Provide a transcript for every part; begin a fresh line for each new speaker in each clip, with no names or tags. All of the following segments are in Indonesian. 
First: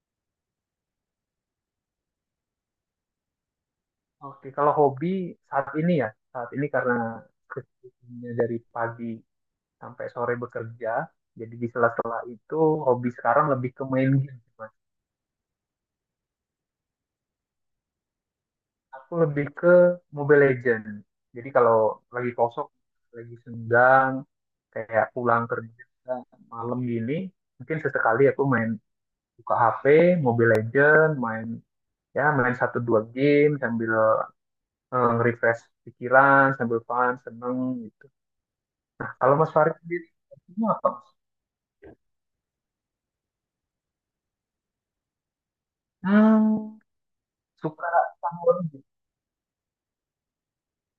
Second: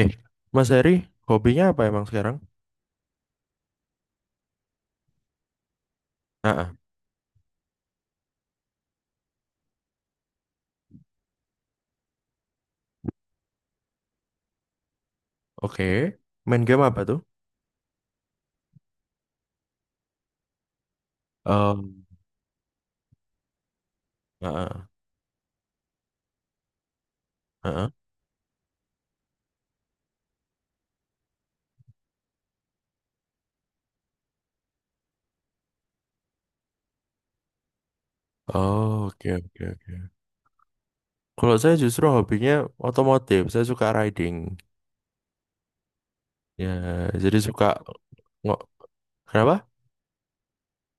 Eh, Mas Heri, hobinya apa emang sekarang?
Oke, kalau hobi saat ini ya,
Ah,
saat ini
ah,
karena kesibukannya dari pagi sampai sore bekerja, jadi di sela-sela itu hobi sekarang lebih ke main game, Mas.
oke. Main game apa tuh?
Aku lebih ke Mobile Legends. Jadi kalau
Um,
lagi kosong, lagi senggang,
ah, ah,
kayak pulang kerja malam gini,
ah,
mungkin
ah.
sesekali aku main buka HP, Mobile Legends, main satu dua game sambil nge-refresh pikiran, sambil fun, seneng.
Oh,
Nah,
oke,
kalau Mas
oke,
Farid
oke.
sendiri, hobinya apa, Mas?
Kalau saya justru hobinya otomotif. Saya suka riding.
Hmm,
Ya, jadi suka
suka sama
ngo- Kenapa?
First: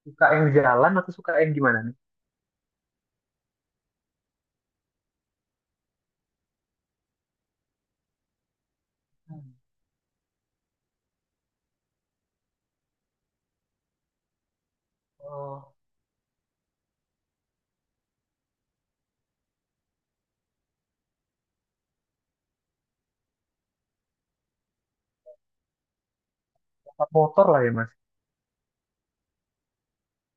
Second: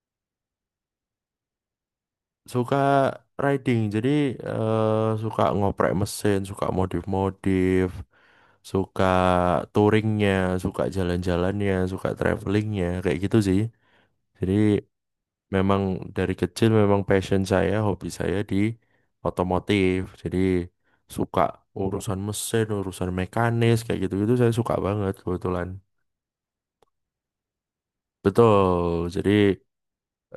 suka yang jalan atau suka yang gimana nih?
Suka riding. Jadi suka ngoprek mesin, suka modif-modif, suka
Hmm.
touringnya, suka jalan-jalannya, suka travelingnya, kayak gitu sih. Jadi
Oh,
memang dari kecil memang passion saya, hobi saya di otomotif. Jadi suka urusan mesin, urusan mekanis kayak gitu-gitu saya suka banget kebetulan.
suka motor lah ya, Mas.
Betul. Jadi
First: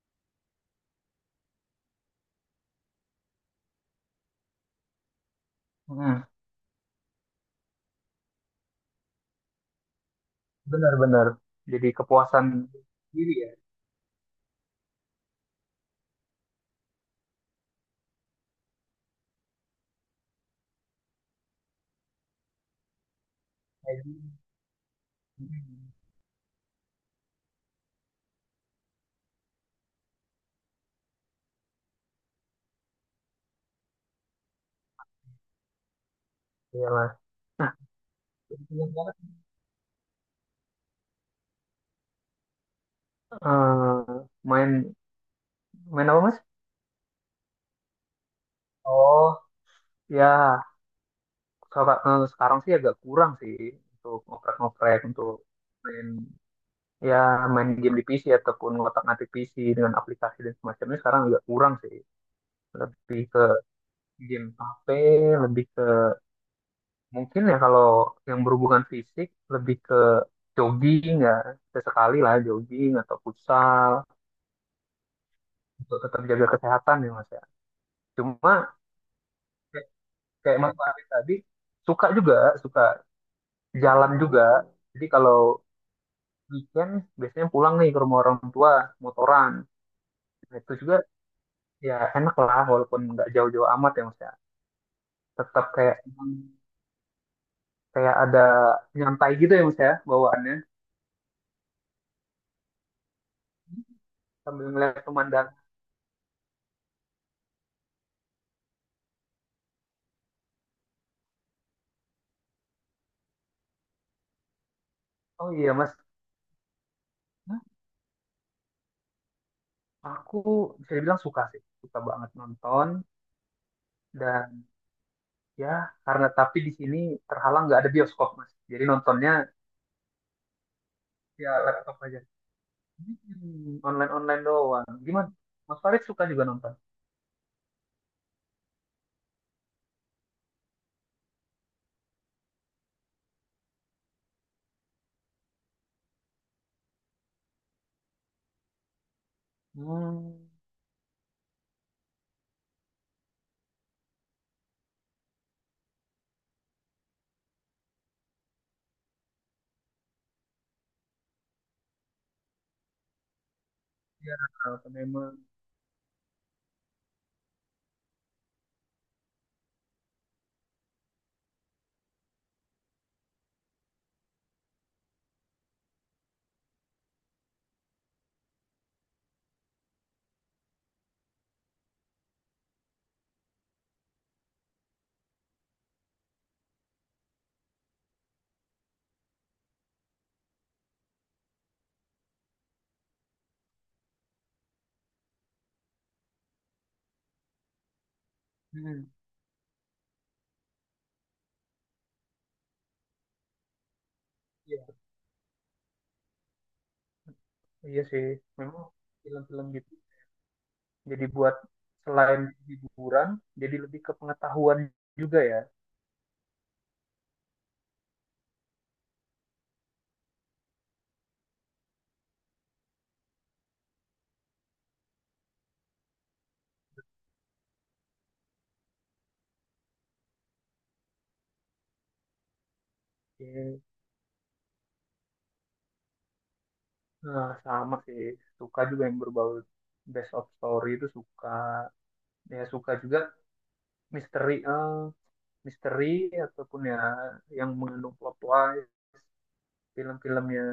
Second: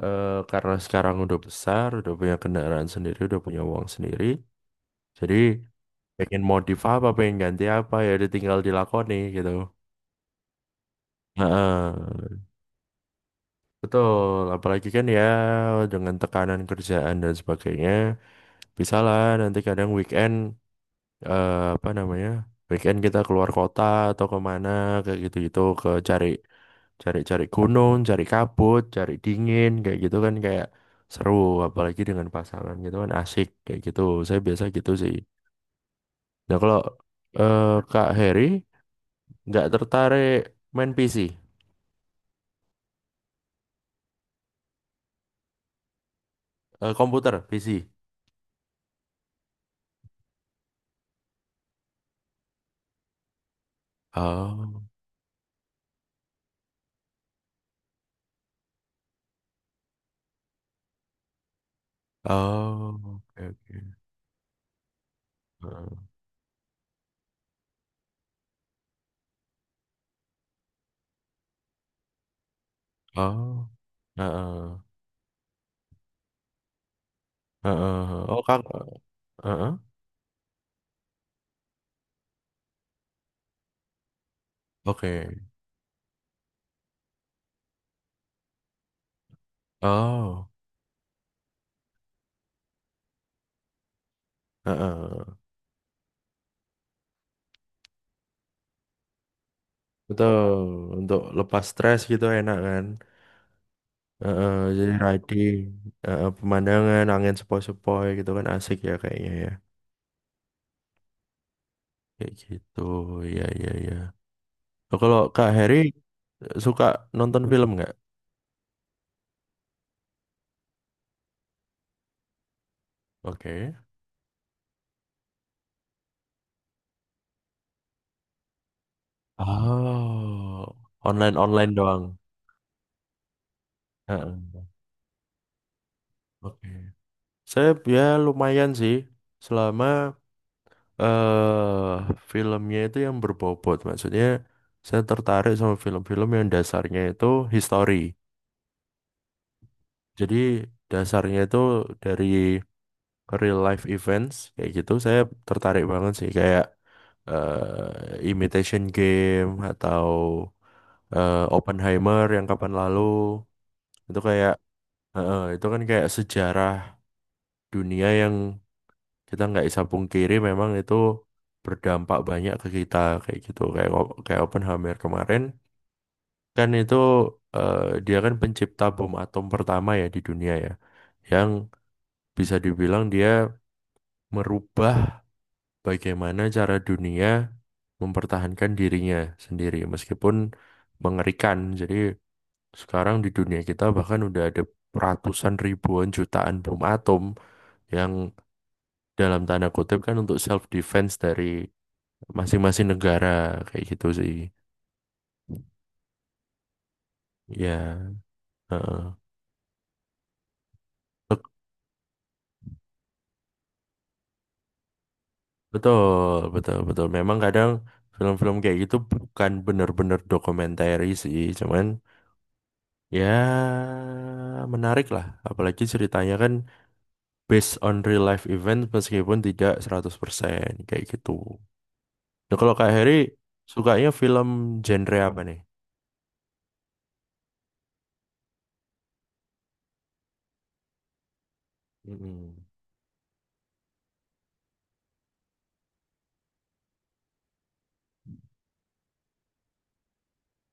karena sekarang udah besar, udah punya kendaraan sendiri, udah punya uang sendiri. Jadi
Hmm,
pengen modif apa, pengen ganti apa ya udah tinggal dilakoni gitu.
benar-benar. Jadi
Heeh.
kepuasan diri ya.
Betul, apalagi kan ya dengan tekanan kerjaan dan sebagainya, bisalah nanti kadang weekend apa namanya weekend kita keluar kota
Kayak
atau
gini.
kemana kayak gitu-gitu ke
Hmm,
cari cari-cari gunung, cari kabut, cari dingin kayak gitu kan kayak seru apalagi dengan pasangan gitu kan asik kayak gitu. Saya biasa gitu sih. Nah, kalau
iya Mas.
eh,
Nah,
Kak Heri
kebetulan banget,
nggak tertarik main PC,
eh, main main apa Mas?
eh, komputer, PC.
Oh, ya. Sekarang sih agak kurang sih untuk
Oh,
ngoprek-ngoprek untuk main ya main game di PC ataupun ngotak-ngatik PC dengan aplikasi dan semacamnya sekarang agak kurang sih, lebih
oh,
ke
oke, oke.
game HP, lebih ke
Heeh.
mungkin ya kalau yang berhubungan fisik lebih ke jogging ya, sesekali lah jogging atau
Oh,
futsal
heeh,
untuk tetap jaga kesehatan ya mas ya,
heeh, heeh. Oh,
cuma
Kak, heeh,
kayak kayak Mas Farid tadi suka juga, suka jalan juga. Jadi kalau
oke.
weekend biasanya pulang nih ke rumah orang tua, motoran.
Oh.
Nah, itu juga ya enak lah walaupun nggak jauh-jauh amat ya mas ya,
Heeh,
tetap kayak kayak ada nyantai gitu ya mas ya
betul.
bawaannya,
Untuk lepas stres gitu enak kan. Heeh,
sambil
jadi
ngeliat pemandangan.
riding, heeh, pemandangan, angin sepoi-sepoi gitu kan asik ya kayaknya ya. Kayak gitu, ya ya ya. Oh, kalau Kak
Oh iya
Heri
mas.
suka nonton
Hah?
film nggak?
Aku bisa dibilang suka sih, suka banget nonton.
Oke.
Dan ya tapi di sini terhalang nggak ada bioskop mas, jadi nontonnya
Oh,
ya
online-online
laptop
doang.
aja, online online
Heeh.
doang, gimana mas Farid, suka juga
Oke.
nonton?
Saya ya lumayan sih. Selama eh filmnya itu yang berbobot. Maksudnya saya tertarik sama film-film yang dasarnya itu history.
Hmm,
Jadi dasarnya itu dari real life events kayak gitu. Saya tertarik banget sih kayak Imitation Game atau Oppenheimer yang kapan lalu itu
ya
kayak
memang.
itu kan kayak sejarah dunia yang kita nggak bisa pungkiri memang itu berdampak banyak ke kita kayak gitu kayak kayak Oppenheimer kemarin kan itu eh, dia kan pencipta bom atom pertama ya di dunia ya yang bisa dibilang dia merubah bagaimana cara dunia mempertahankan dirinya sendiri meskipun mengerikan jadi sekarang di dunia kita bahkan udah ada ratusan ribuan jutaan bom atom yang
Hmm,
dalam tanda kutip kan untuk self defense dari masing-masing negara kayak gitu sih.
iya
Ya,
iya sih, memang
heeh.
film-film gitu. Jadi
Bet-
buat selain hiburan, jadi lebih ke pengetahuan juga ya.
Betul, betul, betul. Memang kadang film-film kayak gitu bukan benar-benar dokumenter sih, cuman ya menarik lah. Apalagi ceritanya kan based on real life event meskipun tidak 100% kayak gitu. Nah, kalau Kak Heri
Oke.
sukanya film genre apa nih?
Nah, sama sih, suka juga yang berbau best of story itu suka.
Mm-mm.
Ya suka juga misteri, misteri ataupun ya yang mengandung plot twist. Film-filmnya,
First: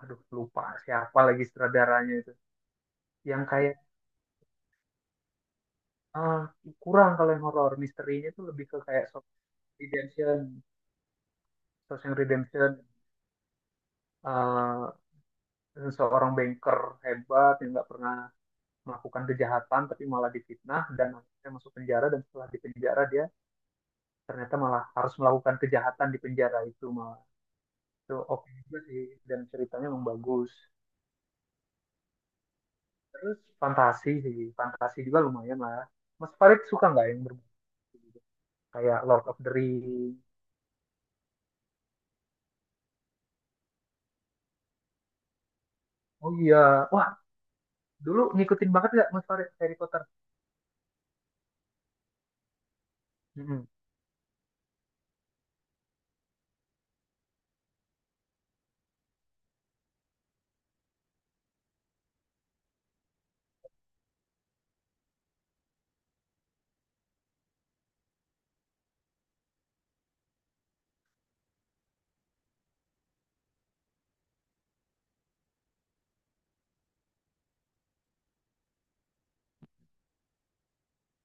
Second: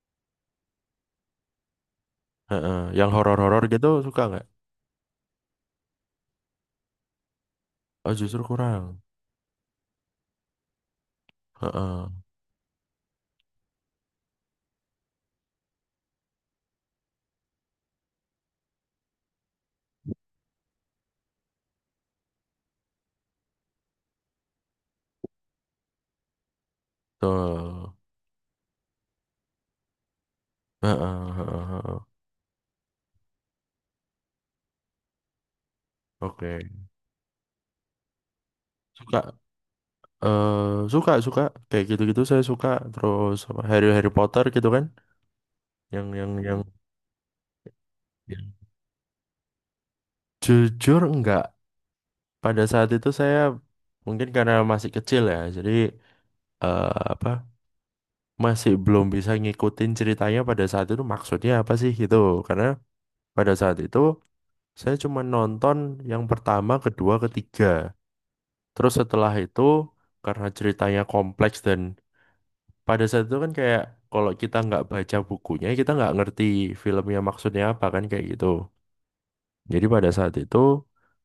aduh lupa siapa lagi sutradaranya itu.
Heeh. Yang
Yang
horor-horor
kayak
gitu suka nggak?
ah, kurang kalau yang horor,
Oh,
misterinya itu
justru
lebih ke
kurang.
kayak Shawshank Redemption.
Heeh.
Shawshank Redemption, eh, seorang banker hebat yang nggak pernah melakukan kejahatan tapi malah difitnah dan akhirnya masuk penjara, dan setelah di penjara dia ternyata malah harus melakukan kejahatan di penjara itu malah,
Betul.
itu oke juga sih, dan ceritanya memang bagus.
Heeh, heeh, heeh.
Terus fantasi sih, fantasi juga lumayan lah. Mas
Oke,
Farid suka nggak yang berbunyi gitu? Kayak
suka
Lord of the Ring.
eh suka suka kayak gitu-gitu saya suka terus apa, Harry Harry Potter gitu kan
Oh iya,
yang
wah, dulu
yang-
ngikutin banget nggak Mas Farid Harry Potter?
jujur enggak pada saat itu saya
Mm-mm.
mungkin karena masih kecil ya jadi apa masih belum bisa ngikutin ceritanya pada saat itu maksudnya apa sih gitu karena pada saat itu saya cuma nonton yang pertama kedua ketiga terus setelah itu karena ceritanya kompleks dan pada saat itu kan kayak kalau kita nggak baca bukunya kita nggak ngerti filmnya maksudnya apa kan kayak gitu jadi pada saat itu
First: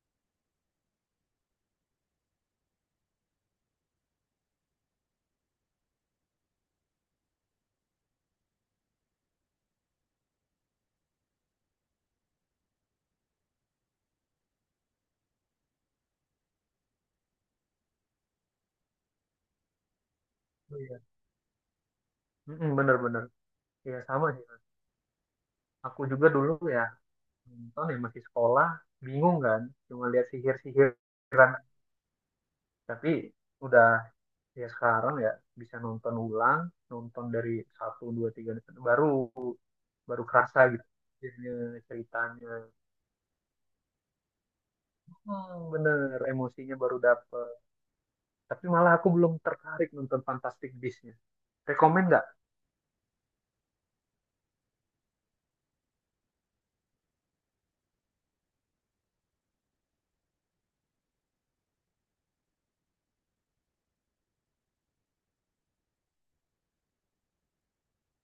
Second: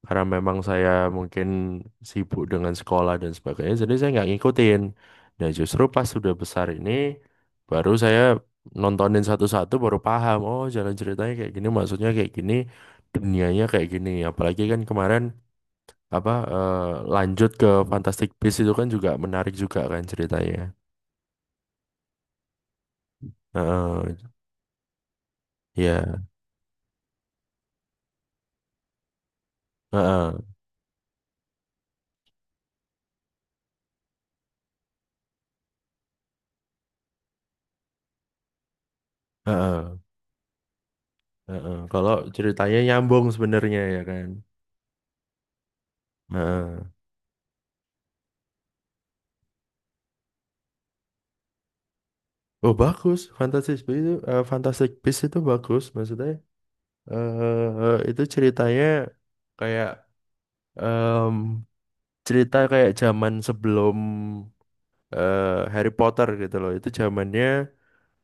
karena memang saya mungkin sibuk dengan sekolah dan sebagainya jadi saya nggak ngikutin nah justru pas sudah besar ini baru saya nontonin satu-satu baru paham oh jalan ceritanya kayak gini maksudnya kayak gini dunianya kayak gini apalagi kan kemarin apa lanjut ke Fantastic Beasts itu kan juga menarik juga kan ceritanya.
Oh iya. Mm-mm, bener-bener. Iya sama
Heeh,
sih. Aku
ya.
juga dulu ya nonton ya masih sekolah, bingung kan, cuma lihat
Heeh,
sihir-sihiran. Tapi udah ya sekarang ya bisa nonton ulang, nonton dari satu, dua, tiga, baru
heeh,
baru kerasa gitu. Sihirnya,
heeh. Kalau
ceritanya,
ceritanya nyambung sebenarnya ya kan.
hmm, bener emosinya
Heeh.
baru dapet. Tapi malah aku belum tertarik nonton Fantastic Beasts-nya. Rekomen nggak?
Oh bagus, Fantastic Beasts itu, Fantastic Beasts itu bagus maksudnya. Eh itu ceritanya kayak em, cerita kayak zaman sebelum eh, Harry Potter gitu loh. Itu zamannya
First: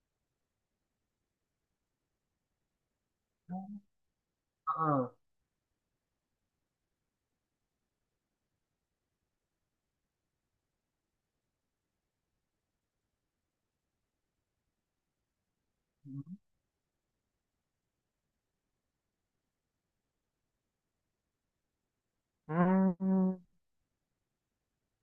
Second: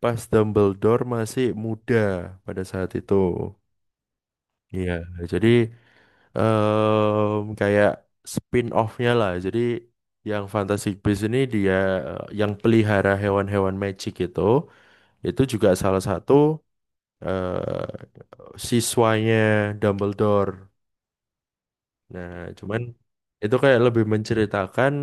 pas Dumbledore masih muda pada saat itu.
Hmm.
Iya, jadi kayak spin-off-nya lah. Jadi yang Fantastic Beasts ini dia yang pelihara hewan-hewan magic itu juga salah satu eh, siswanya Dumbledore. Nah, cuman
Hmm,
itu kayak lebih menceritakan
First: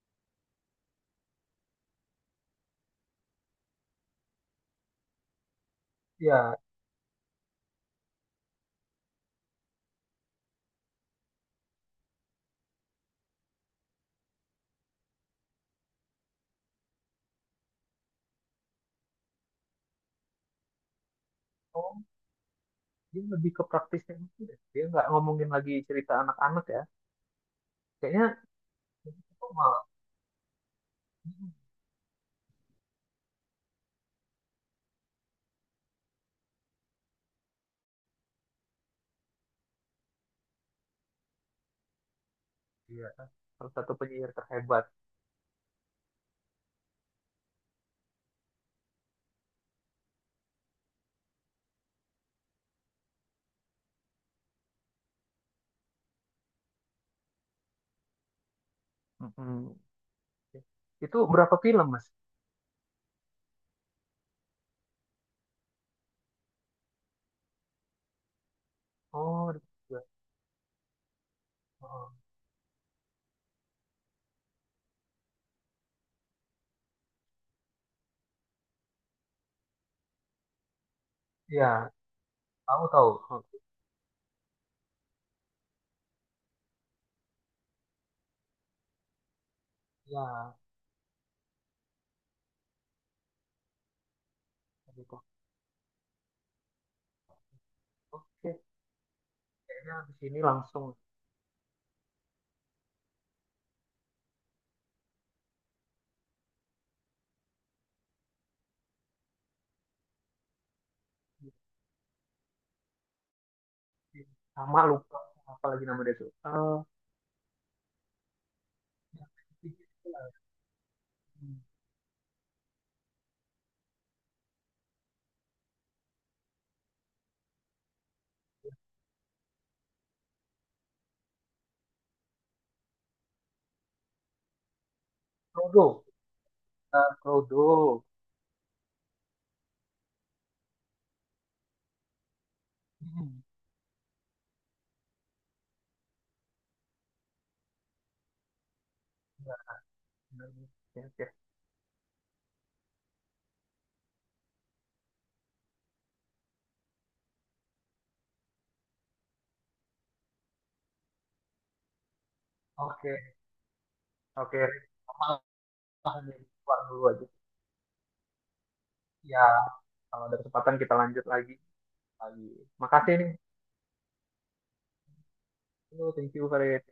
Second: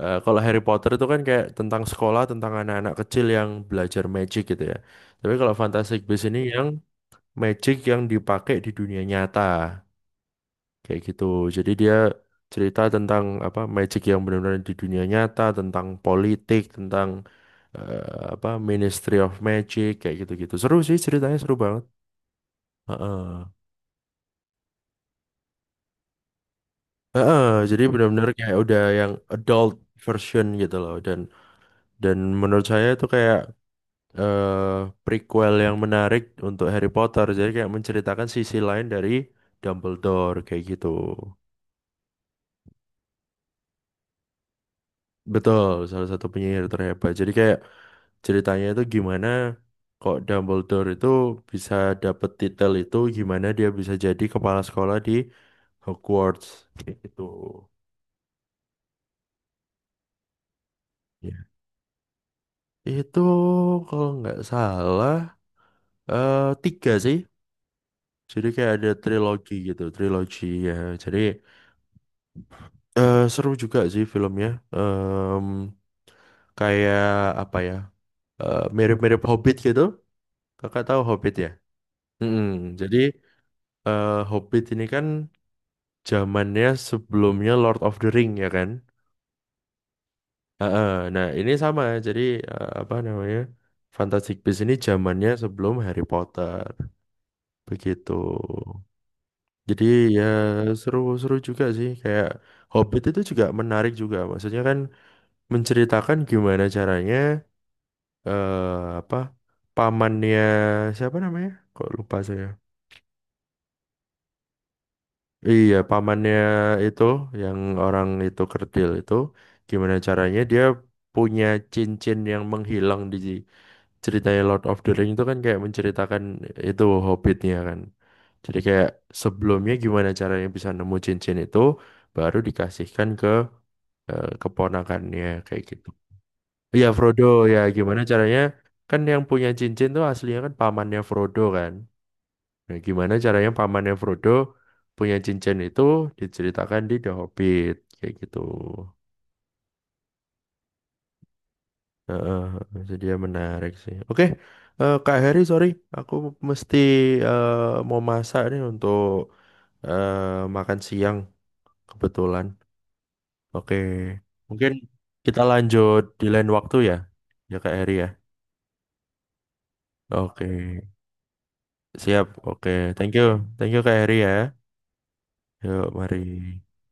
kalau Harry Potter itu kan kayak tentang sekolah, tentang anak-anak kecil yang belajar magic gitu ya. Tapi kalau Fantastic Beasts ini
ya.
yang magic yang dipakai di dunia nyata. Kayak gitu. Jadi dia cerita tentang apa magic yang benar-benar di dunia nyata, tentang politik, tentang apa Ministry of Magic kayak gitu-gitu. Seru sih ceritanya seru banget.
Oh, dia
Heeh.
lebih ke praktisnya gitu deh. Dia nggak ngomongin lagi cerita anak-anak ya.
Heeh, jadi benar-benar
Kayaknya
kayak udah yang
kok
adult
malah,
version gitu loh dan menurut saya itu kayak eh, prequel yang menarik untuk Harry Potter. Jadi kayak menceritakan sisi lain dari Dumbledore kayak gitu.
iya, salah satu penyiar terhebat.
Betul, salah satu penyihir terhebat. Jadi kayak ceritanya itu gimana kok Dumbledore itu bisa dapet titel itu gimana dia bisa jadi kepala sekolah di Hogwarts kayak gitu
Mm-mm. Itu
ya
berapa film, Mas?
itu kalau nggak salah tiga sih jadi kayak ada
Oh,
trilogi
ada
gitu
tiga.
trilogi ya jadi
Oh,
seru juga sih filmnya. Em, kayak apa ya mirip-mirip Hobbit gitu kakak tahu Hobbit ya.
ya.
Mm-mm.
Tahu
Jadi
tahu. Oh,
Hobbit ini kan zamannya sebelumnya Lord of the Ring ya kan?
ya.
Heeh. Nah, ini sama. Jadi apa namanya? Fantastic Beasts ini
Ada itu.
zamannya sebelum Harry Potter. Begitu.
Oke,
Jadi
kayaknya di
ya
sini langsung
seru-seru juga sih kayak Hobbit itu juga menarik juga. Maksudnya kan menceritakan gimana caranya apa pamannya siapa namanya? Kok lupa saya.
sama lupa apa
Iya,
lagi nama dia tuh.
pamannya itu yang orang itu kerdil itu gimana caranya dia punya
Hmm.
cincin yang menghilang di ceritanya Lord of the Ring itu kan kayak menceritakan itu hobbitnya kan. Jadi kayak sebelumnya gimana caranya bisa nemu cincin itu baru dikasihkan ke keponakannya kayak gitu.
Frodo.
Iya Frodo ya gimana
Frodo.
caranya kan yang punya cincin tuh aslinya kan pamannya Frodo kan. Nah, gimana
Hmm.
caranya pamannya Frodo punya cincin itu diceritakan di The Hobbit kayak gitu.
Ya. Benar.
Heeh, jadi ya menarik sih. Oke, Kak Heri, sorry, aku mesti eh, mau masak nih untuk eh, makan siang kebetulan.
Oke, oke.
Oke,
Oke, oke.
mungkin
Sama
kita lanjut di
nih,
lain waktu
keluar
ya,
dulu aja.
ya Kak Heri ya.
Ya, kalau ada
Oke,
kesempatan kita lanjut lagi.
siap.
Lagi.
Oke, thank
Makasih nih.
you, thank you Kak Heri ya. Yuk,
Oh,
mari.
thank you, Farid.